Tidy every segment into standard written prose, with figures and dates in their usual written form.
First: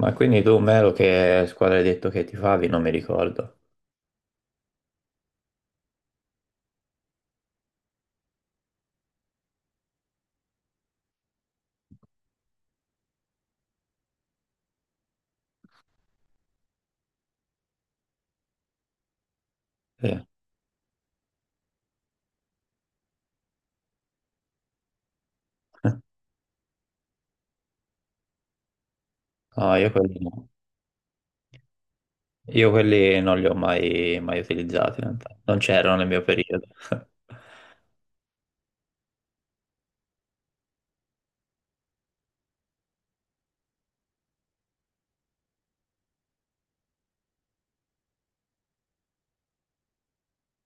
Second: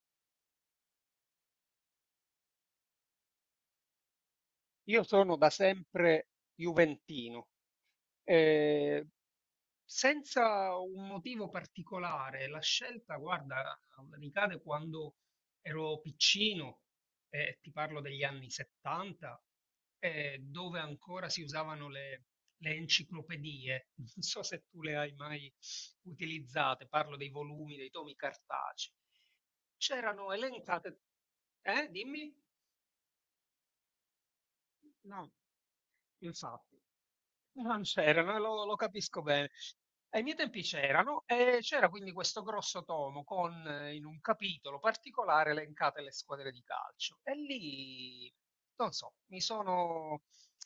Ma quindi tu, Melo, che squadra hai detto che tifavi? Non mi ricordo. Io sono da sempre juventino, eh, senza un motivo particolare. La scelta, guarda, ricade quando ero piccino, ti parlo degli anni 70, Sì. Dove ancora si usavano le enciclopedie. Non so se tu le hai mai utilizzate, parlo dei volumi, dei tomi cartacei. No, io quelli, C'erano no. elencate. Dimmi? Io quelli non li ho mai utilizzati, in No, realtà. Non c'erano nel mio periodo. infatti. No, non c'erano, lo capisco bene. Ai miei tempi c'erano e c'era quindi questo grosso tomo con in un capitolo particolare elencate le squadre di calcio e lì, non so, mi sono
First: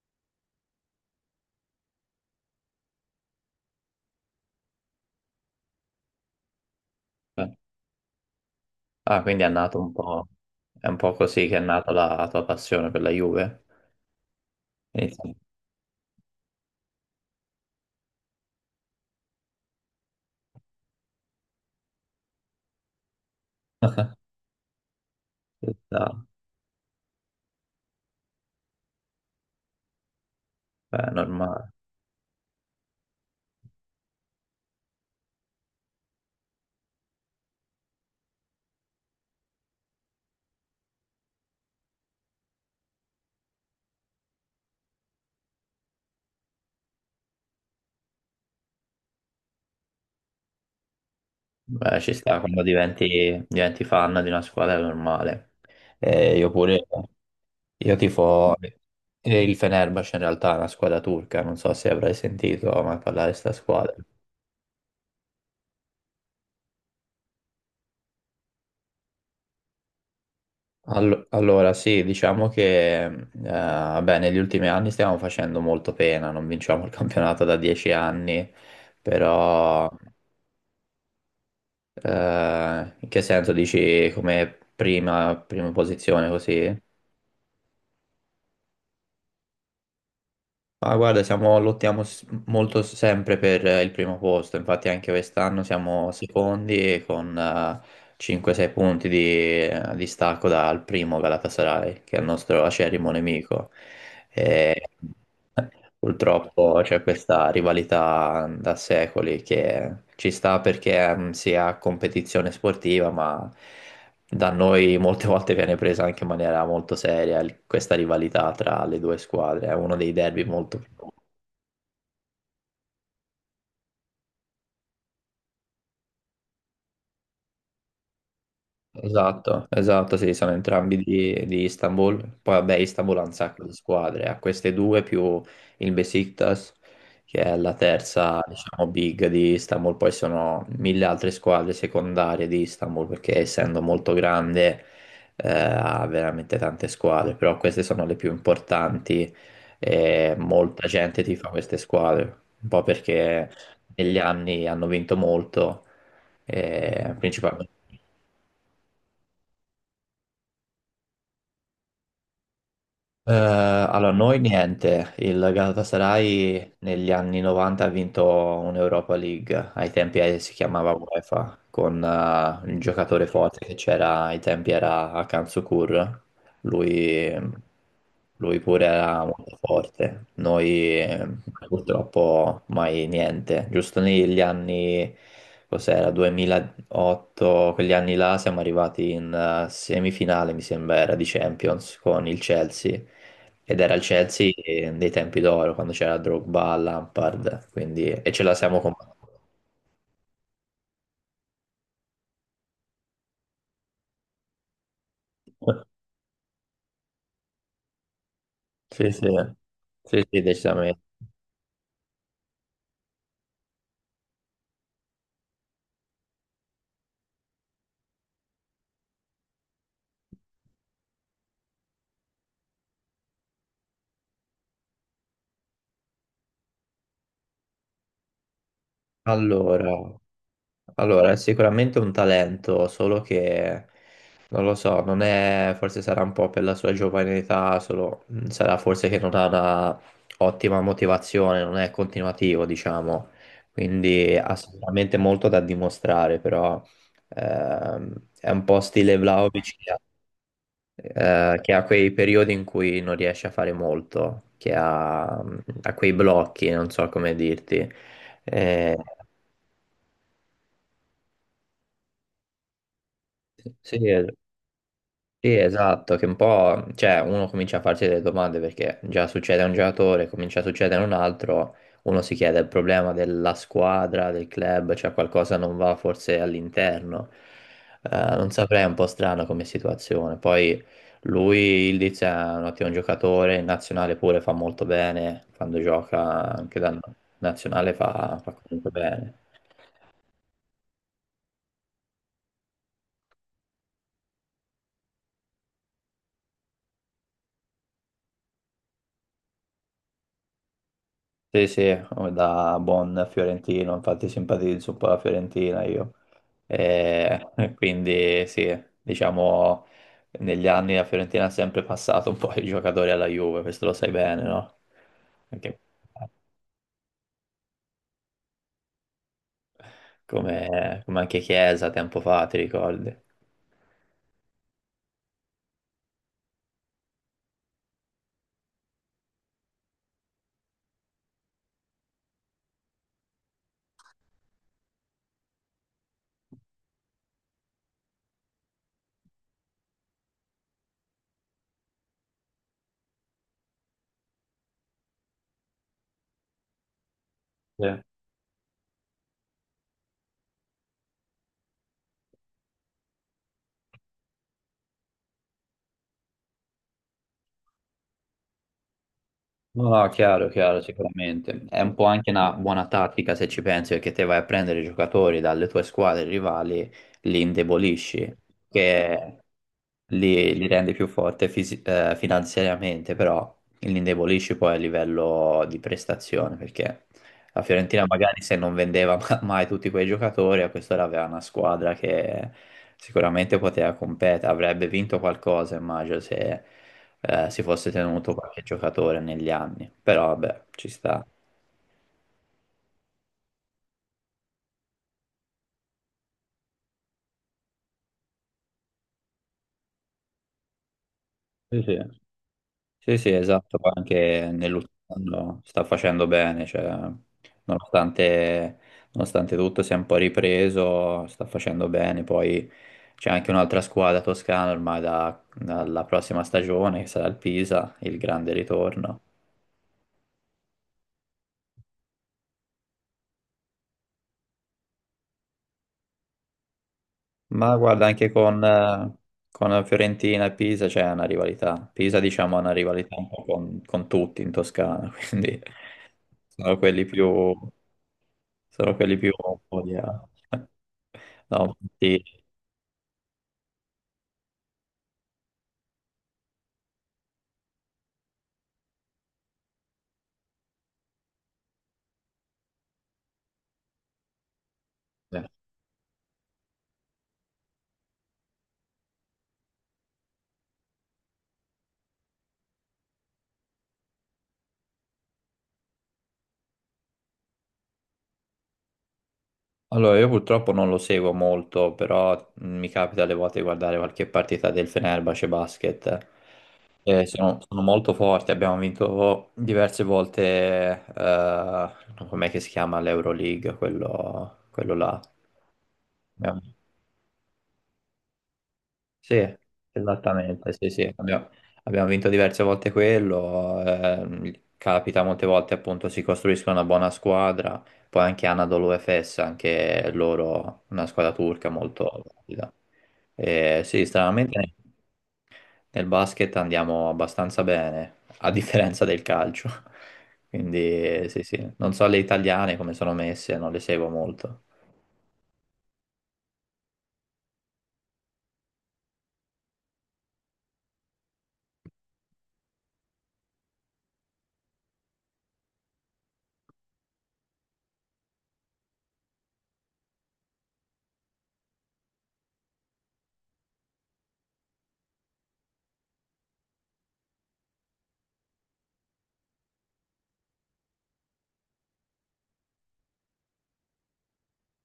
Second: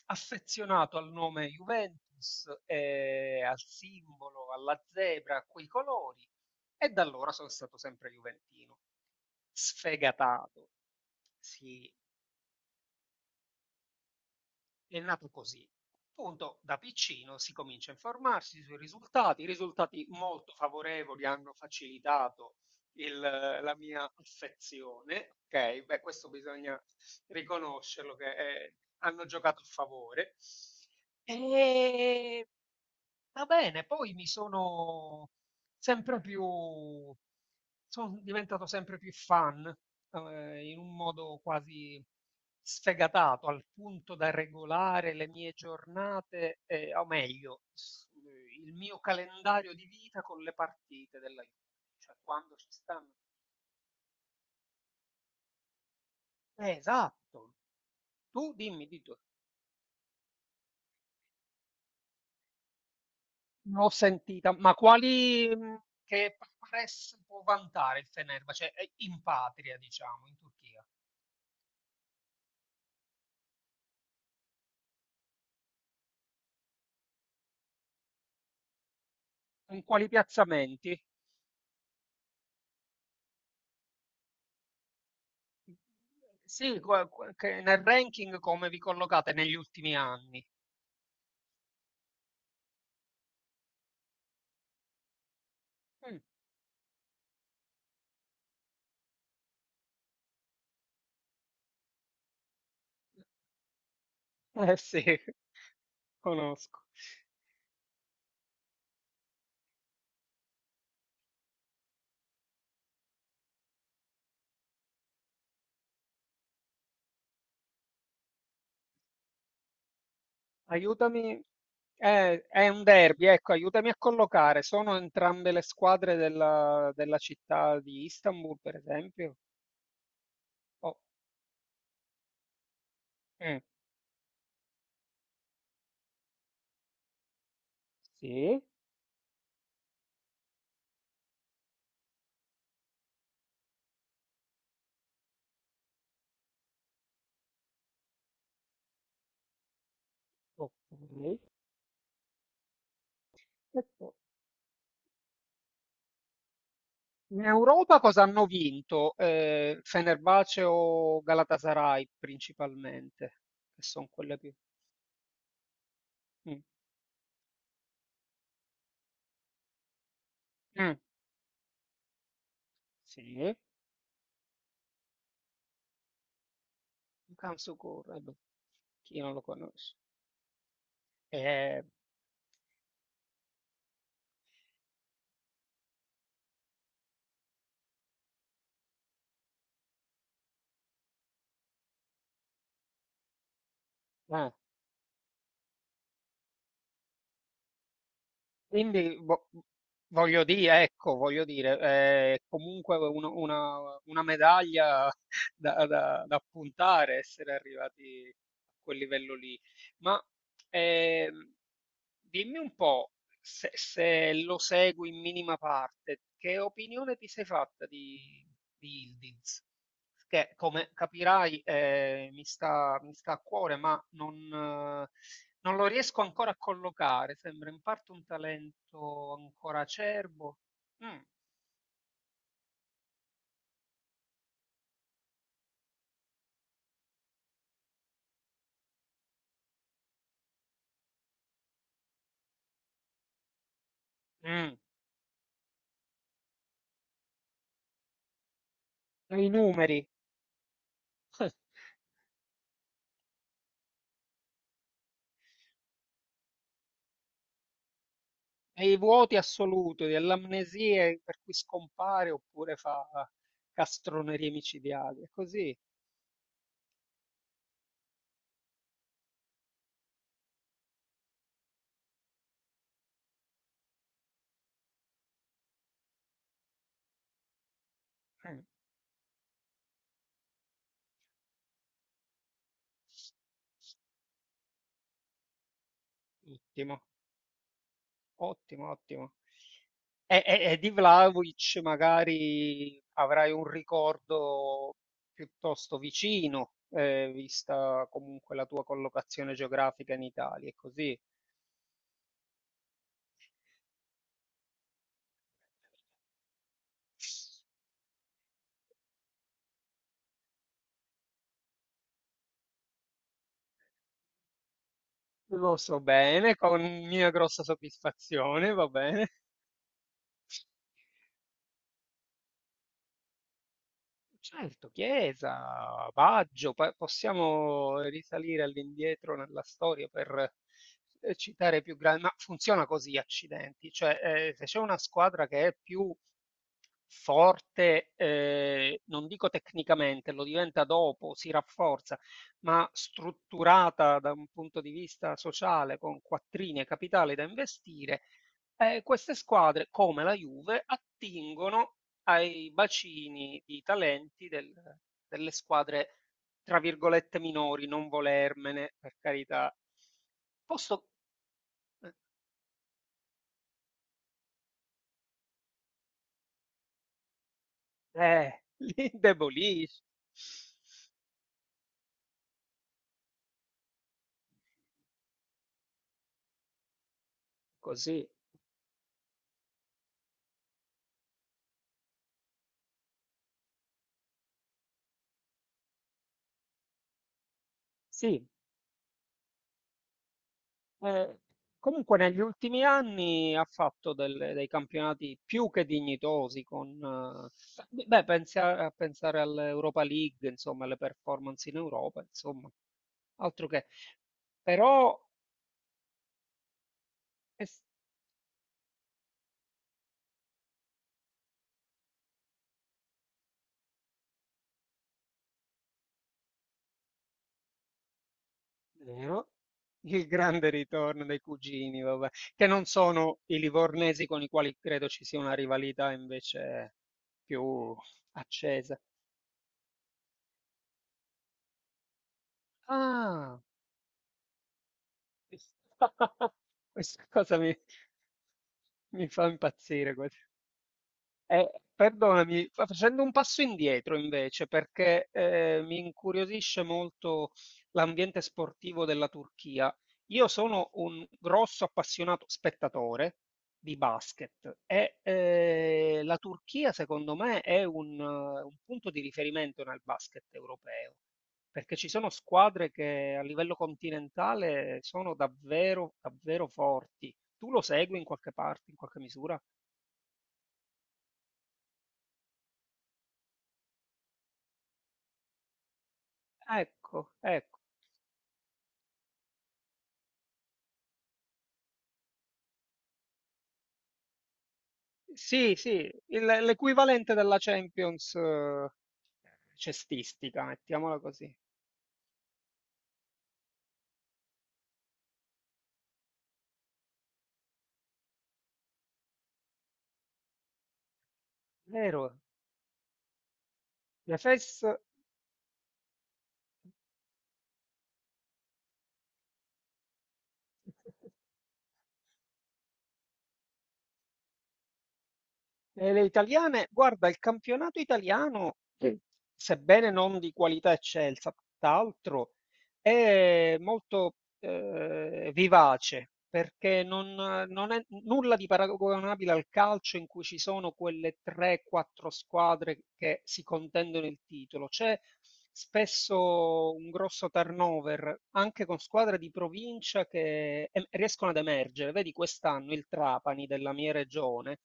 affezionato al nome Juventus, e al simbolo, alla zebra, a quei colori e da allora Eh. sono stato sempre juventino. Ah, quindi è nato un po', Sfegatato. è un po' così che è nata Sì, la tua passione per la Juve? è nato Inizia- così. Appunto da piccino si comincia a informarsi sui risultati, risultati molto favorevoli hanno facilitato il la mia affezione, Ci okay, beh sta. questo bisogna riconoscerlo che, hanno giocato a favore. Beh, è normale. Ehm Va bene, poi mi sono sempre più, sono diventato sempre più fan, in un modo quasi sfegatato, al punto da regolare le mie giornate, o meglio, il mio calendario di vita con le partite della Juve, Beh, ci cioè sta, quando quando ci stanno. diventi fan di una squadra è normale. Io pure. Esatto, Io tu tifo dimmi di tu. Il Fenerbahce, in realtà è una squadra turca, non so se avrai sentito mai parlare di questa L'ho squadra. sentita, ma quali che press può vantare il Fenerbahce in patria, diciamo, in Turchia? Allora, sì, diciamo che beh, negli ultimi anni stiamo facendo molto pena, non vinciamo il campionato da 10 anni, Con però quali piazzamenti? In che senso dici come prima posizione così? Sì, che nel ranking come vi collocate negli ultimi anni? Ah, guarda, lottiamo molto sempre per il primo posto, infatti anche quest'anno siamo Mm. secondi e con 5-6 punti di distacco dal primo Galatasaray, che è il nostro acerrimo nemico. Eh E, sì, purtroppo conosco. c'è questa rivalità da secoli che ci sta perché si ha competizione sportiva, ma da noi molte volte viene presa anche in maniera molto seria questa rivalità tra le due squadre, è uno dei derby molto, più. Aiutami, è un derby, ecco, aiutami a collocare. Sono entrambe le squadre della città di Istanbul, per esempio? Esatto, esatto, sì, sono entrambi Oh, di Istanbul. Poi vabbè, Istanbul ha un mm, sacco di squadre, ha queste due più il Besiktas, che è la terza, sì, diciamo, big di Istanbul. Poi sono mille altre squadre secondarie di Istanbul, perché essendo molto grande, ha veramente tante squadre, però queste sono le più importanti e molta gente ok. tifa queste squadre, un po' perché E poi- negli anni hanno vinto molto, In principalmente. Europa cosa hanno vinto? Fenerbahce o Galatasaray principalmente, che sono Allora, quelle noi più. niente, il Mm. Galatasaray negli anni 90 ha vinto un'Europa League, ai tempi si chiamava Mm. UEFA, con il giocatore Sì, forte che c'era ai tempi era Hakan Şükür, lui, un Camso Corre, lui pure chi era non lo molto conosce? forte, noi Eh, purtroppo mai niente, giusto negli anni, cos'era, 2008, quegli anni là siamo arrivati in semifinale mi sembra era di Champions con il Chelsea ed era il eh. Chelsea dei tempi d'oro, quando c'era Drogba, Lampard, quindi e ce la siamo combattuta. Quindi voglio dire, ecco, voglio dire, è comunque una medaglia da, da puntare, essere arrivati a quel Sì, sì, livello lì. Ma sì, sì, decisamente. ehm, dimmi un po', se lo segui in minima parte, che opinione ti sei fatta di Yildiz? Che, come capirai, mi sta a cuore, ma non. Non lo riesco ancora a collocare, sembra in parte un talento ancora Allora, acerbo. Mm, allora, è sicuramente un talento, solo che non lo so, non è, forse sarà un po' per la sua giovane età, solo sarà forse che non ha una ottima motivazione, non è continuativo, diciamo. Quindi ha mm. sicuramente molto da dimostrare, però è un po' stile Ai Vlahovic, numeri, che ha quei periodi in cui non riesce a fare molto, che ha quei blocchi, non so come dirti. Eh, ai vuoti assoluti, alle amnesie per cui scompare oppure fa sì, castronerie micidiali. È sì, così. esatto, che un po', cioè, uno comincia a farsi delle domande perché già succede a un giocatore, comincia a succedere a un altro, uno si chiede il problema della squadra, del club, cioè qualcosa non va forse all'interno. Non Mm, saprei, è un po' strano come situazione. Poi lui, Ildiz, è un ottimo giocatore, in nazionale pure fa molto bene, quando gioca anche da ottimo, nazionale fa comunque ottimo, bene. ottimo. E di Vlahovic magari avrai un ricordo piuttosto vicino, vista comunque la tua collocazione geografica in Italia, è così. Sì, sì, da buon fiorentino, infatti simpatizzo un po' la Fiorentina io. E quindi sì, diciamo, negli anni la Fiorentina ha sempre passato un po' i giocatori alla Juve, questo lo sai bene, no? Lo Anche- so bene, con mia grossa soddisfazione, va bene. come, come anche Chiesa tempo fa, ti ricordi? Certo, Chiesa, Baggio, possiamo risalire all'indietro nella storia per citare più grandi, ma funziona così, accidenti, cioè se c'è una squadra che è più forte, non dico tecnicamente, lo diventa dopo, si rafforza, ma strutturata da un punto di vista sociale con quattrini e capitale da Sì. investire, queste squadre, come la Juve, attingono ai bacini di talenti delle squadre, tra virgolette, "minori", non volermene, per carità. No, no, chiaro, chiaro, Posto sicuramente. È un po' eh, anche una buona tattica se ci pensi, perché te vai a prendere i giocatori dalle tue squadre rivali, li indebolisci. li Che indebolisce. Li rende più forte finanziariamente, però li indebolisci poi a livello di prestazione, perché la Fiorentina Così. magari se non vendeva mai tutti quei giocatori, a quest'ora aveva una squadra che sicuramente poteva competere, avrebbe vinto qualcosa, immagino, se si fosse tenuto Sì, qualche giocatore negli anni, però vabbè, ci sta. Eh, comunque negli ultimi anni ha fatto dei campionati più che dignitosi con, beh, pensi a, a pensare all'Europa League, insomma, alle performance in Sì, sì. Europa, insomma, Sì, sì, altro esatto, che. poi anche nell'ultimo Però anno sta facendo bene, cioè, è nonostante, nonostante tutto si è un po' ripreso, sta facendo bene, poi c'è anche un'altra squadra toscana ormai dalla prossima stagione, che sarà il Pisa, il grande ritorno. vero, il grande ritorno dei cugini, vabbè, che non sono i livornesi con i quali credo ci sia una rivalità invece Ma più guarda, anche accesa. Con Fiorentina e Pisa c'è una rivalità. Pisa, diciamo, ha una rivalità un po' Ah! Con tutti in Toscana, quindi sono quelli Questa più... cosa mi Sono quelli mi più fa un po' di- impazzire quasi. No, sì. Perdonami, facendo un passo indietro invece, perché mi incuriosisce molto l'ambiente sportivo della Turchia. Io sono un grosso appassionato spettatore di basket e la Turchia, secondo me, è un punto di riferimento nel basket europeo, perché ci sono squadre che a livello continentale sono davvero, davvero forti. Tu lo segui in qualche parte, in qualche misura? Allora, io purtroppo non lo seguo molto, però mi capita alle volte di guardare qualche partita del Fenerbahce Basket. Eh, Ecco, sono, ecco. sono molto forti, abbiamo vinto diverse volte, com'è che si chiama l'Euroleague, quello là. Sì, sì, l'equivalente della Champions Sì, cestistica, esattamente, sì, sì. mettiamola così. Abbiamo vinto diverse volte quello, capita molte volte appunto si costruiscono una buona squadra, poi anche Anadolu Efes, anche loro una squadra turca molto Vero, valida. E sì, stranamente l'Efes. nel basket andiamo abbastanza bene, a differenza del calcio. Quindi sì, sì, non so le italiane come sono messe, non le seguo molto. E le italiane, guarda, il campionato italiano, sì, sebbene non di qualità eccelsa, tutt'altro, è molto vivace perché non è nulla di paragonabile al calcio in cui ci sono quelle 3-4 squadre che si contendono il titolo. C'è spesso un grosso turnover anche con squadre di provincia che riescono ad emergere. Vedi quest'anno il Trapani della mia regione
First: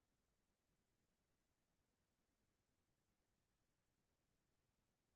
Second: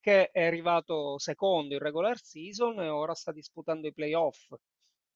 che è arrivato secondo in regular season e ora sta disputando i playoff.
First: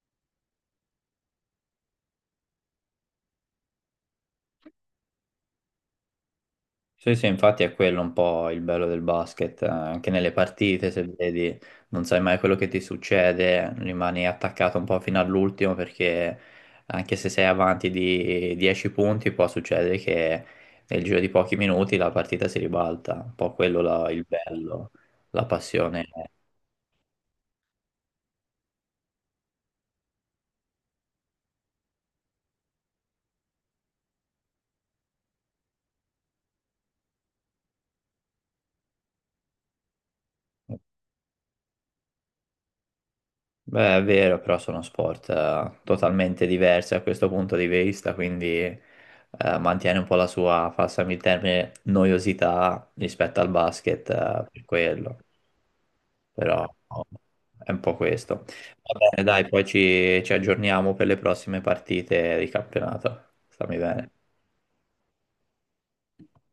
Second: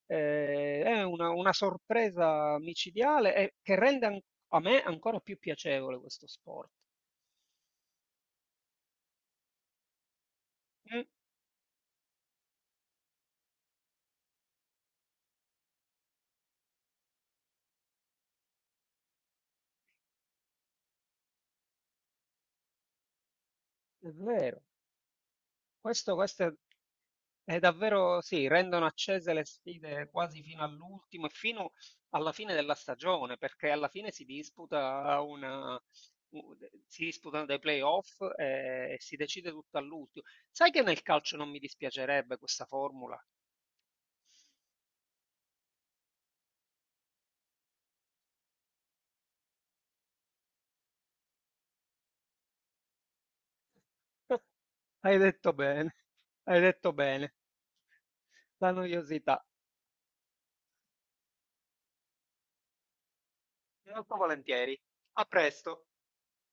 È una sorpresa micidiale e che rende a me ancora più piacevole questo sport. Sì, sì, infatti è quello un po' il bello del basket, anche nelle partite, se Mm, vedi, non sai mai quello che ti succede, rimani attaccato un po' fino all'ultimo perché anche se sei avanti di 10 punti può succedere che nel giro di pochi minuti la partita si ribalta, un po' quello è il vero, bello, la passione. questo è. È davvero sì, rendono accese le sfide quasi fino all'ultimo e fino alla fine della stagione, perché alla fine u- si disputano dei playoff e, si decide tutto all'ultimo. Sai che nel calcio non mi dispiacerebbe questa formula? Beh, è vero, però sono sport totalmente diversi a questo punto di vista, quindi mantiene un po' la sua, passami il termine, noiosità rispetto al basket, per Hai quello, detto bene, hai però detto oh, bene, è un po' questo. la Va bene, noiosità. dai, poi ci, ci aggiorniamo per le prossime partite di campionato. Stammi bene. Molto volentieri. A presto.